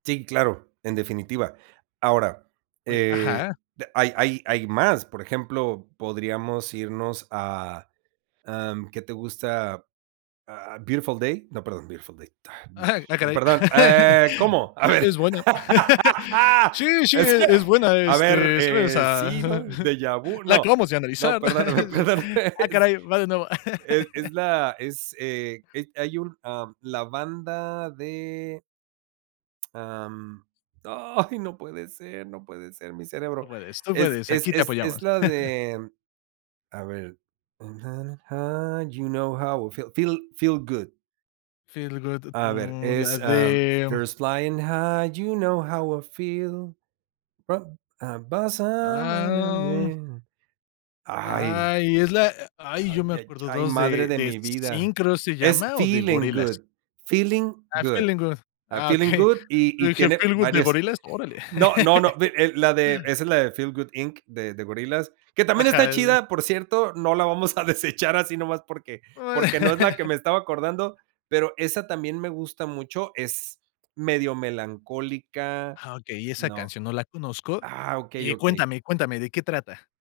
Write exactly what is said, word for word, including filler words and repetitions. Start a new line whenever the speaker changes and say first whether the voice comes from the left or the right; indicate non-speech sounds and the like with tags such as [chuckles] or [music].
right: Sí, claro, en definitiva. Ahora,
left: Oye ajá.
right: eh, de hay hay hay más. Por ejemplo, podríamos irnos a, am, ¿qué te gusta? Ah, ¿Beautiful Day? No, perdón, Beautiful Day, ta, mm
left: Ajá. Ah,
right: no
left: caray.
right: perdón,
left: [laughs]
right: ah,
left: [hiccups]
right: ¿cómo? A
left: Es
right: ver
left: buena. [laughs]
right: [laughs]
left: Sí, sí,
right: es
left: e es
right: [chuckles]
left: buena,
right: a ver,
left: este, sí, o
right: eh,
left: sea.
right: sí, ¿no?
left: [chuckles]
right: ¿Déjà vu?
left: La
right: No,
left: acabamos de
right: no,
left: analizar, ¿no?
right: perdóname,
left: [chuckles] Sí.
right: perdóname.
left: Ah,
right: Es
left: caray, va de nuevo.
right: es es
left: [laughs]
right: la, es, eh, es hay un, am, la banda de Am, ay, no puede ser, no puede ser, mi
left: Tú
right: cerebro.
left: puedes, tú
right: Es
left: puedes.
right: es
left: Aquí te
right: es es
left: apoyamos.
right: la
left: [chuckles]
right: de, a ver, birds un ja na high, you know how I feel Feel- Feel Good.
left: Feel Good,
right: A ver
left: mm, la
right: es, ah,
left: de
right: Birds flying high, you know how I feel, rob [humming]
left: Ah,
right: and I
left: om
right: mean. ¡Ay!
left: ¡Ay! Es la e ¡ay!, yo
right: Ay
left: me
right: ya
left: acuerdo
right: yay,
left: dos
right: madre
left: de
right: de
left: de
right: mi
left: Zinc,
right: vida.
left: creo se
right: Es
left: llama o de
right: Feeling
left: Gorillaz.
right: Good, Feeling
left: Ah,
right: Good.
left: Feeling Good.
right: Ah,
left: Ah,
right: Feeling
left: okey.
right: good,
left: [chuckles]
right: y
left: Yo
right: y
left: dije,
right: tiene
left: ¿Feeling Good de
right: varias [chuckles]
left: Gorillaz? Órale.
right: No, no, no, vi
left: [laughs]
right: eh, la de esa es la de Feel Good Inc. de de Gorillaz, que también está
left: Ajá, el
right: chida, por cierto. No la vamos a desechar así nomás porque
left: Oh
right: porque no es la que
left: [laughs]
right: me estaba acordando, pero esa también me gusta mucho. Es medio melancólica
left: Ah, okey, esa
right: no.
left: canción no la conozco.
right: Ah, okey,
left: Eh,
right: okey.
left: cuéntame cuéntame, ¿de qué trata?